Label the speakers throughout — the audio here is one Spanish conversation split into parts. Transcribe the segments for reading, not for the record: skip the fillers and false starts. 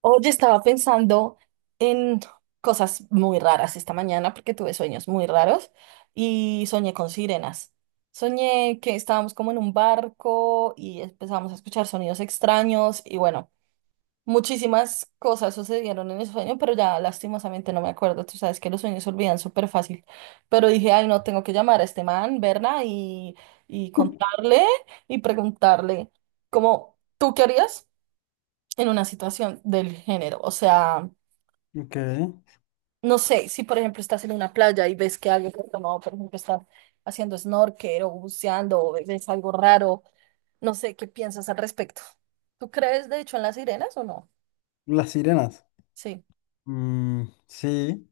Speaker 1: Oye, estaba pensando en cosas muy raras esta mañana porque tuve sueños muy raros y soñé con sirenas. Soñé que estábamos como en un barco y empezamos a escuchar sonidos extraños y bueno, muchísimas cosas sucedieron en el sueño, pero ya lastimosamente no me acuerdo. Tú sabes que los sueños se olvidan súper fácil. Pero dije, ay, no, tengo que llamar a este man, verla y contarle y preguntarle, como, ¿tú qué harías? En una situación del género. O sea,
Speaker 2: Ok.
Speaker 1: no sé, si por ejemplo estás en una playa y ves que alguien que ha tomado, por ejemplo, está haciendo snorkel o buceando o ves algo raro, no sé qué piensas al respecto. ¿Tú crees de hecho en las sirenas o no?
Speaker 2: Las sirenas.
Speaker 1: Sí,
Speaker 2: Mm, sí.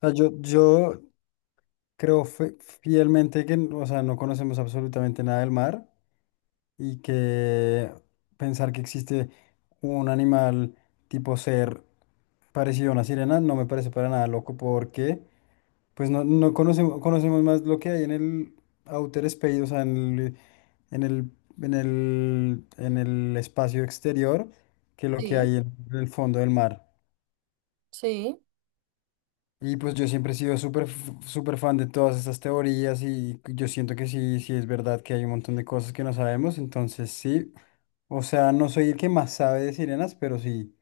Speaker 2: O sea, yo creo fielmente que, o sea, no conocemos absolutamente nada del mar y que pensar que existe un animal tipo ser parecido a una sirena no me parece para nada loco porque, pues, no, no conocemos, conocemos más lo que hay en el outer space, o sea, en en en el espacio exterior que lo que
Speaker 1: sí,
Speaker 2: hay en el fondo del mar.
Speaker 1: sí.
Speaker 2: Y pues yo siempre he sido súper, súper fan de todas estas teorías y yo siento que sí, sí es verdad que hay un montón de cosas que no sabemos, entonces sí, o sea, no soy el que más sabe de sirenas, pero sí,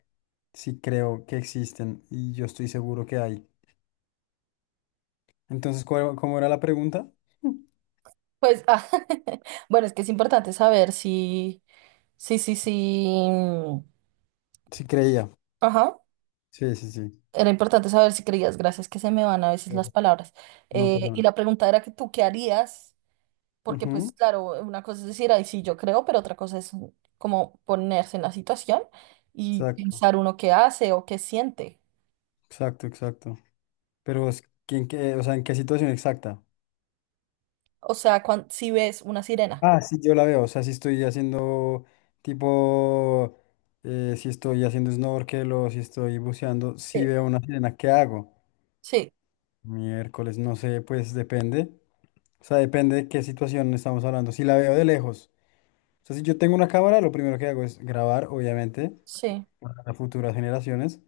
Speaker 2: sí creo que existen y yo estoy seguro que hay. Entonces, ¿cómo era la pregunta?
Speaker 1: Pues, ah, bueno, es que es importante saber si, sí, sí, sí.
Speaker 2: Sí creía,
Speaker 1: Ajá.
Speaker 2: sí, sí, sí.
Speaker 1: Era importante saber si creías, gracias que se me van a veces las
Speaker 2: Pero
Speaker 1: palabras.
Speaker 2: no pasa
Speaker 1: Y
Speaker 2: nada.
Speaker 1: la pregunta era que tú, ¿qué harías? Porque
Speaker 2: Ujú.
Speaker 1: pues claro, una cosa es decir, ay, sí, yo creo, pero otra cosa es como ponerse en la situación y
Speaker 2: Exacto,
Speaker 1: pensar uno qué hace o qué siente.
Speaker 2: exacto, exacto. Pero es que, en qué, o sea, ¿en qué situación exacta?
Speaker 1: O sea, si ves una sirena.
Speaker 2: Ah, sí, yo la veo. O sea, si estoy haciendo tipo, si estoy haciendo snorkel o si estoy buceando, si
Speaker 1: Sí.
Speaker 2: veo una sirena, ¿qué hago?
Speaker 1: Sí,
Speaker 2: Miércoles, no sé, pues depende. O sea, depende de qué situación estamos hablando. Si la veo de lejos. O sea, si yo tengo una cámara, lo primero que hago es grabar, obviamente,
Speaker 1: sí,
Speaker 2: para futuras generaciones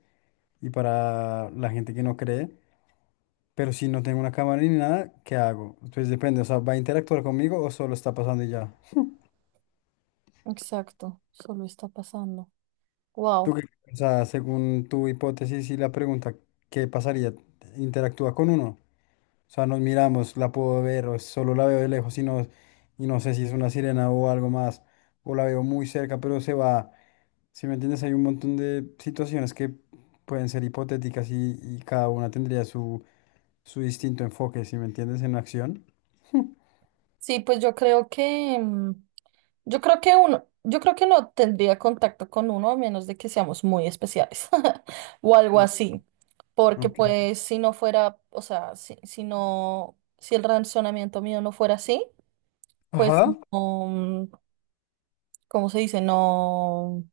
Speaker 2: y para la gente que no cree. Pero si no tengo una cámara ni nada, ¿qué hago? Entonces depende, o sea, ¿va a interactuar conmigo o solo está pasando y ya?
Speaker 1: exacto. Solo está pasando.
Speaker 2: ¿Tú
Speaker 1: Wow.
Speaker 2: qué piensas según tu hipótesis y la pregunta, qué pasaría? ¿Interactúa con uno? O sea, nos miramos, la puedo ver o solo la veo de lejos y no sé si es una sirena o algo más, o la veo muy cerca, pero se va. Si me entiendes, hay un montón de situaciones que pueden ser hipotéticas y cada una tendría su, su distinto enfoque, si me entiendes, en acción.
Speaker 1: Sí, pues yo creo que... yo creo que uno, yo creo que no tendría contacto con uno a menos de que seamos muy especiales o algo
Speaker 2: Sí.
Speaker 1: así, porque
Speaker 2: Ok.
Speaker 1: pues si no fuera, o sea, si el razonamiento mío no fuera así, pues
Speaker 2: Ajá.
Speaker 1: no, ¿cómo se dice? No, o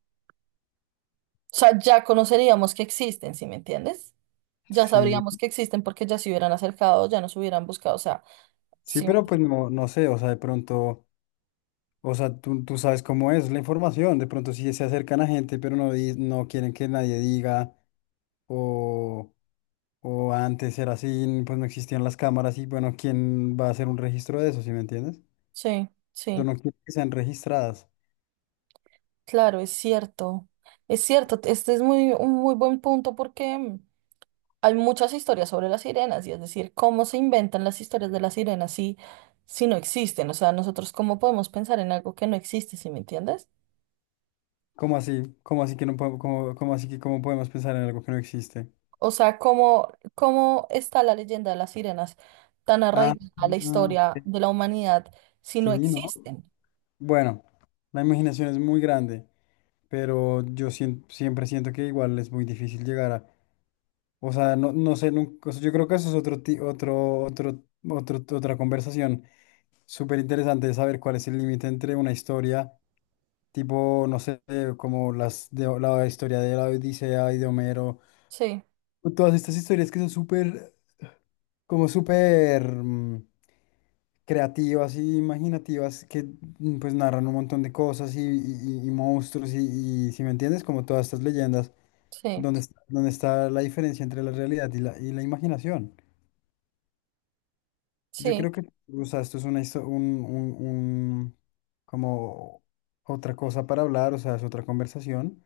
Speaker 1: sea, ya conoceríamos que existen, ¿sí me entiendes? Ya
Speaker 2: Sí,
Speaker 1: sabríamos que existen porque ya se hubieran acercado, ya nos hubieran buscado, o sea,
Speaker 2: sí,
Speaker 1: sí,
Speaker 2: pero pues no, no sé, o sea, de pronto. O sea, tú sabes cómo es la información. De pronto sí se acercan a gente, pero no, no quieren que nadie diga. O, o antes era así, pues no existían las cámaras y bueno, ¿quién va a hacer un registro de eso, si me entiendes?
Speaker 1: sí,
Speaker 2: Yo
Speaker 1: sí,
Speaker 2: no quiero que sean registradas.
Speaker 1: claro, es cierto, este es muy, un muy buen punto porque hay muchas historias sobre las sirenas, y es decir, cómo se inventan las historias de las sirenas si, si no existen. O sea, nosotros cómo podemos pensar en algo que no existe, ¿sí me entiendes?
Speaker 2: ¿Cómo así? ¿Cómo así que no podemos, cómo, cómo así que cómo podemos pensar en algo que no existe?
Speaker 1: O sea, cómo, cómo está la leyenda de las sirenas tan
Speaker 2: Ah,
Speaker 1: arraigada a la
Speaker 2: ah,
Speaker 1: historia
Speaker 2: ok,
Speaker 1: de la humanidad si no
Speaker 2: sí, ¿no?
Speaker 1: existen.
Speaker 2: Bueno, la imaginación es muy grande pero yo siempre siento que igual es muy difícil llegar a... O sea, no, no sé, nunca, o sea, yo creo que eso es otro, otra conversación súper interesante de saber cuál es el límite entre una historia, tipo, no sé, como las de la historia de la Odisea y de Homero,
Speaker 1: Sí,
Speaker 2: o todas estas historias que son súper, como súper mm, creativas y imaginativas, que mm, pues narran un montón de cosas y monstruos y si me entiendes, como todas estas leyendas
Speaker 1: sí,
Speaker 2: donde está la diferencia entre la realidad y la imaginación. Yo
Speaker 1: sí.
Speaker 2: creo que, o sea, esto es una, como otra cosa para hablar, o sea, es otra conversación,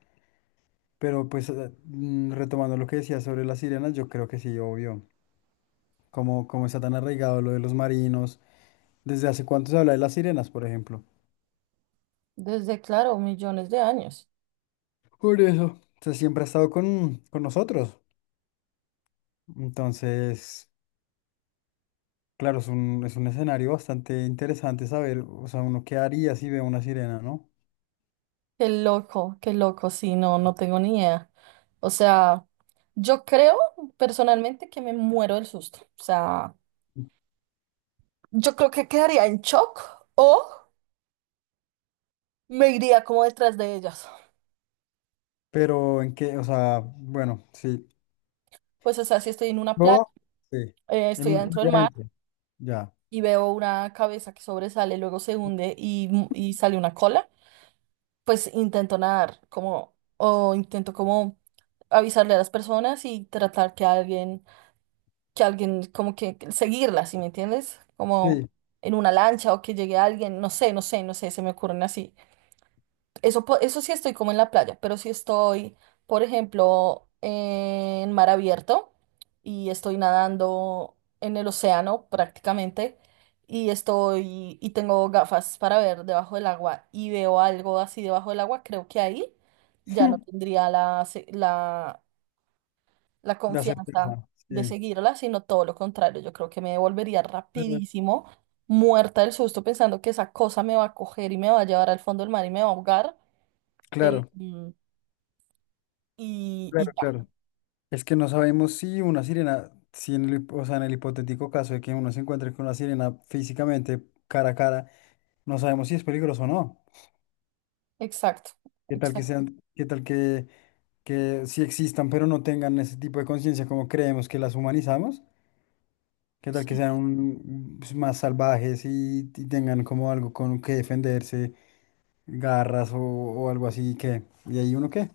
Speaker 2: pero pues retomando lo que decía sobre las sirenas, yo creo que sí, obvio, como, como está tan arraigado lo de los marinos, desde hace cuánto se habla de las sirenas, por ejemplo.
Speaker 1: Desde, claro, millones de años.
Speaker 2: Por eso. O sea, siempre ha estado con nosotros. Entonces... Claro, es un escenario bastante interesante saber, o sea, uno qué haría si ve una sirena, ¿no?
Speaker 1: Qué loco, sí, no, no tengo ni idea. O sea, yo creo personalmente que me muero del susto. O sea, yo creo que quedaría en shock o me iría como detrás de ellas.
Speaker 2: Pero en qué, o sea, bueno, sí.
Speaker 1: Pues, o sea, si estoy en una playa,
Speaker 2: Yo, sí. En
Speaker 1: estoy
Speaker 2: una
Speaker 1: adentro del
Speaker 2: playa
Speaker 1: mar
Speaker 2: adentro, ya.
Speaker 1: y veo una cabeza que sobresale, luego se hunde y sale una cola, pues intento nadar como, o intento como avisarle a las personas y tratar que alguien como que seguirlas, ¿sí me entiendes? Como
Speaker 2: Sí.
Speaker 1: en una lancha o que llegue alguien, no sé, no sé, no sé, se me ocurren así. Eso, eso sí estoy como en la playa, pero si estoy, por ejemplo, en mar abierto y estoy nadando en el océano prácticamente y tengo gafas para ver debajo del agua y veo algo así debajo del agua, creo que ahí ya no tendría la
Speaker 2: La
Speaker 1: confianza
Speaker 2: certeza,
Speaker 1: de
Speaker 2: sí.
Speaker 1: seguirla, sino todo lo contrario. Yo creo que me devolvería
Speaker 2: Claro,
Speaker 1: rapidísimo, muerta del susto, pensando que esa cosa me va a coger y me va a llevar al fondo del mar y me va a ahogar. Eh,
Speaker 2: claro,
Speaker 1: mm, y
Speaker 2: claro,
Speaker 1: ya,
Speaker 2: claro. Es que no sabemos si una sirena, si en el, o sea, en el hipotético caso de que uno se encuentre con una sirena físicamente cara a cara, no sabemos si es peligroso o no.
Speaker 1: exacto,
Speaker 2: ¿Qué tal que
Speaker 1: exacto,
Speaker 2: sean, qué tal que sí existan, pero no tengan ese tipo de conciencia como creemos que las humanizamos? ¿Qué tal que
Speaker 1: sí.
Speaker 2: sean pues, más salvajes y tengan como algo con que defenderse, garras o algo así que... Y ahí uno qué,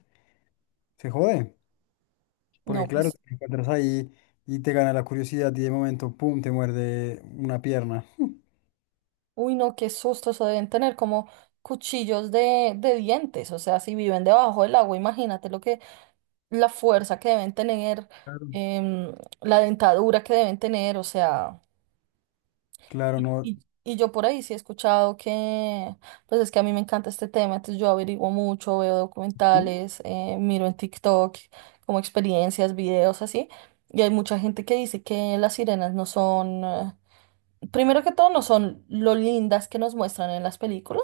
Speaker 2: se jode, porque
Speaker 1: No,
Speaker 2: claro,
Speaker 1: pues,
Speaker 2: te encuentras ahí y te gana la curiosidad y de momento, pum, te muerde una pierna.
Speaker 1: uy, no, qué susto, eso deben tener como cuchillos de dientes, o sea, si viven debajo del agua, imagínate lo que, la fuerza que deben tener,
Speaker 2: Claro,
Speaker 1: em, la dentadura que deben tener, o sea...
Speaker 2: claro,
Speaker 1: Y,
Speaker 2: no.
Speaker 1: y- y yo por ahí sí he escuchado que, pues es que a mí me encanta este tema, entonces yo averiguo mucho, veo
Speaker 2: ¿Mm?
Speaker 1: documentales, miro en TikTok como experiencias, videos así, y hay mucha gente que dice que las sirenas no son, primero que todo, no son lo lindas que nos muestran en las películas.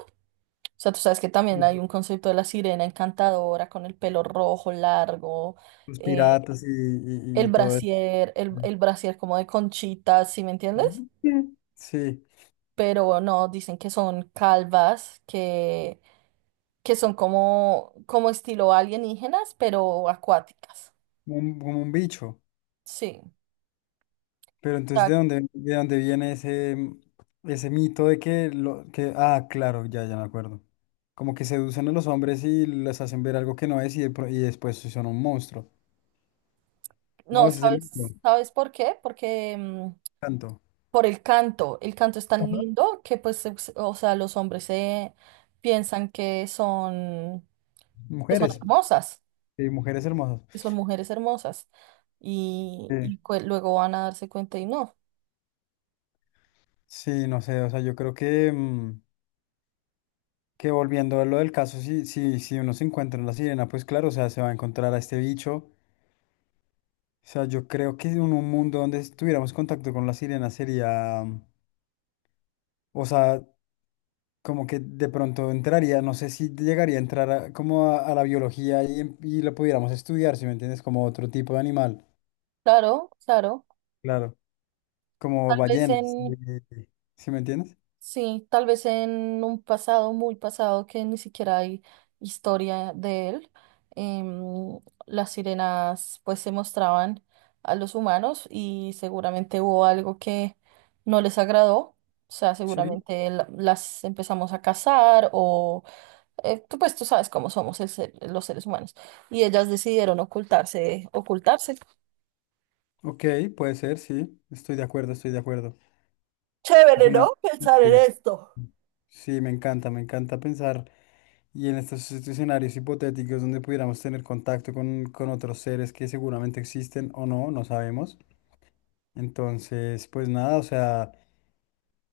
Speaker 1: O sea, tú sabes que también
Speaker 2: Y
Speaker 1: hay un concepto de la sirena encantadora con el pelo rojo largo,
Speaker 2: los
Speaker 1: eh,
Speaker 2: piratas
Speaker 1: el
Speaker 2: y todo eso.
Speaker 1: brasier, el brasier como de conchitas, ¿sí me entiendes?
Speaker 2: Ujú. Sí,
Speaker 1: Pero no, dicen que son calvas, que son como, como estilo alienígenas, pero acuáticas.
Speaker 2: como un bicho.
Speaker 1: Sí.
Speaker 2: Pero
Speaker 1: O
Speaker 2: entonces,
Speaker 1: sea,
Speaker 2: de dónde viene ese, mm, ese mito de que lo que, ah, claro, ya, ya me acuerdo. Como que seducen a los hombres y les hacen ver algo que no es y, y después sí son un monstruo. No,
Speaker 1: no,
Speaker 2: ese es el mito.
Speaker 1: ¿sabes, sabes por qué? Porque
Speaker 2: Tanto.
Speaker 1: por el canto. El canto es tan
Speaker 2: Ajá.
Speaker 1: lindo que pues, o sea, los hombres se piensan que son
Speaker 2: Mujeres,
Speaker 1: hermosas,
Speaker 2: sí, mujeres hermosas.
Speaker 1: que son mujeres hermosas. Y,
Speaker 2: Sí.
Speaker 1: y cue- luego van a darse cuenta y no.
Speaker 2: Sí, no sé, o sea, yo creo que, mm, que volviendo a lo del caso, si, si, si uno se encuentra en la sirena, pues claro, o sea, se va a encontrar a este bicho. O sea, yo creo que en un mundo donde tuviéramos contacto con la sirena sería, mm, o sea, como que de pronto entraría, no sé si llegaría a entrar como a la biología y, y lo pudiéramos estudiar, si me entiendes, como otro tipo de animal.
Speaker 1: Claro, claro.
Speaker 2: Claro, como
Speaker 1: Tal vez
Speaker 2: ballenas,
Speaker 1: en,
Speaker 2: ¿si me entiendes?
Speaker 1: sí, tal vez en un pasado muy pasado que ni siquiera hay historia de él, em, las sirenas pues se mostraban a los humanos y seguramente hubo algo que no les agradó. O sea,
Speaker 2: Sí.
Speaker 1: seguramente las empezamos a cazar o tú pues tú sabes cómo somos los seres humanos y ellas decidieron ocultarse, ocultarse.
Speaker 2: Ok, puede ser, sí, estoy de acuerdo, estoy de acuerdo. Es
Speaker 1: Chévere,
Speaker 2: una...
Speaker 1: ¿no? Pensar en
Speaker 2: Ya.
Speaker 1: esto.
Speaker 2: Sí, me encanta pensar y en estos escenarios hipotéticos donde pudiéramos tener contacto con otros seres que seguramente existen o no, no sabemos. Entonces, pues nada, o sea...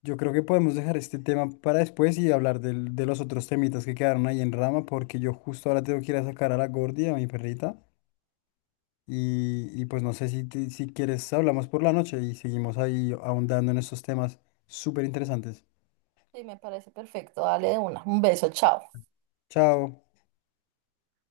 Speaker 2: Yo creo que podemos dejar este tema para después y hablar de los otros temitas que quedaron ahí en rama, porque yo justo ahora tengo que ir a sacar a la Gordi, a mi perrita, y pues no sé si, si quieres, hablamos por la noche y seguimos ahí ahondando en estos temas súper interesantes.
Speaker 1: Sí, me parece perfecto. Dale de una. Un beso, chao.
Speaker 2: Chao.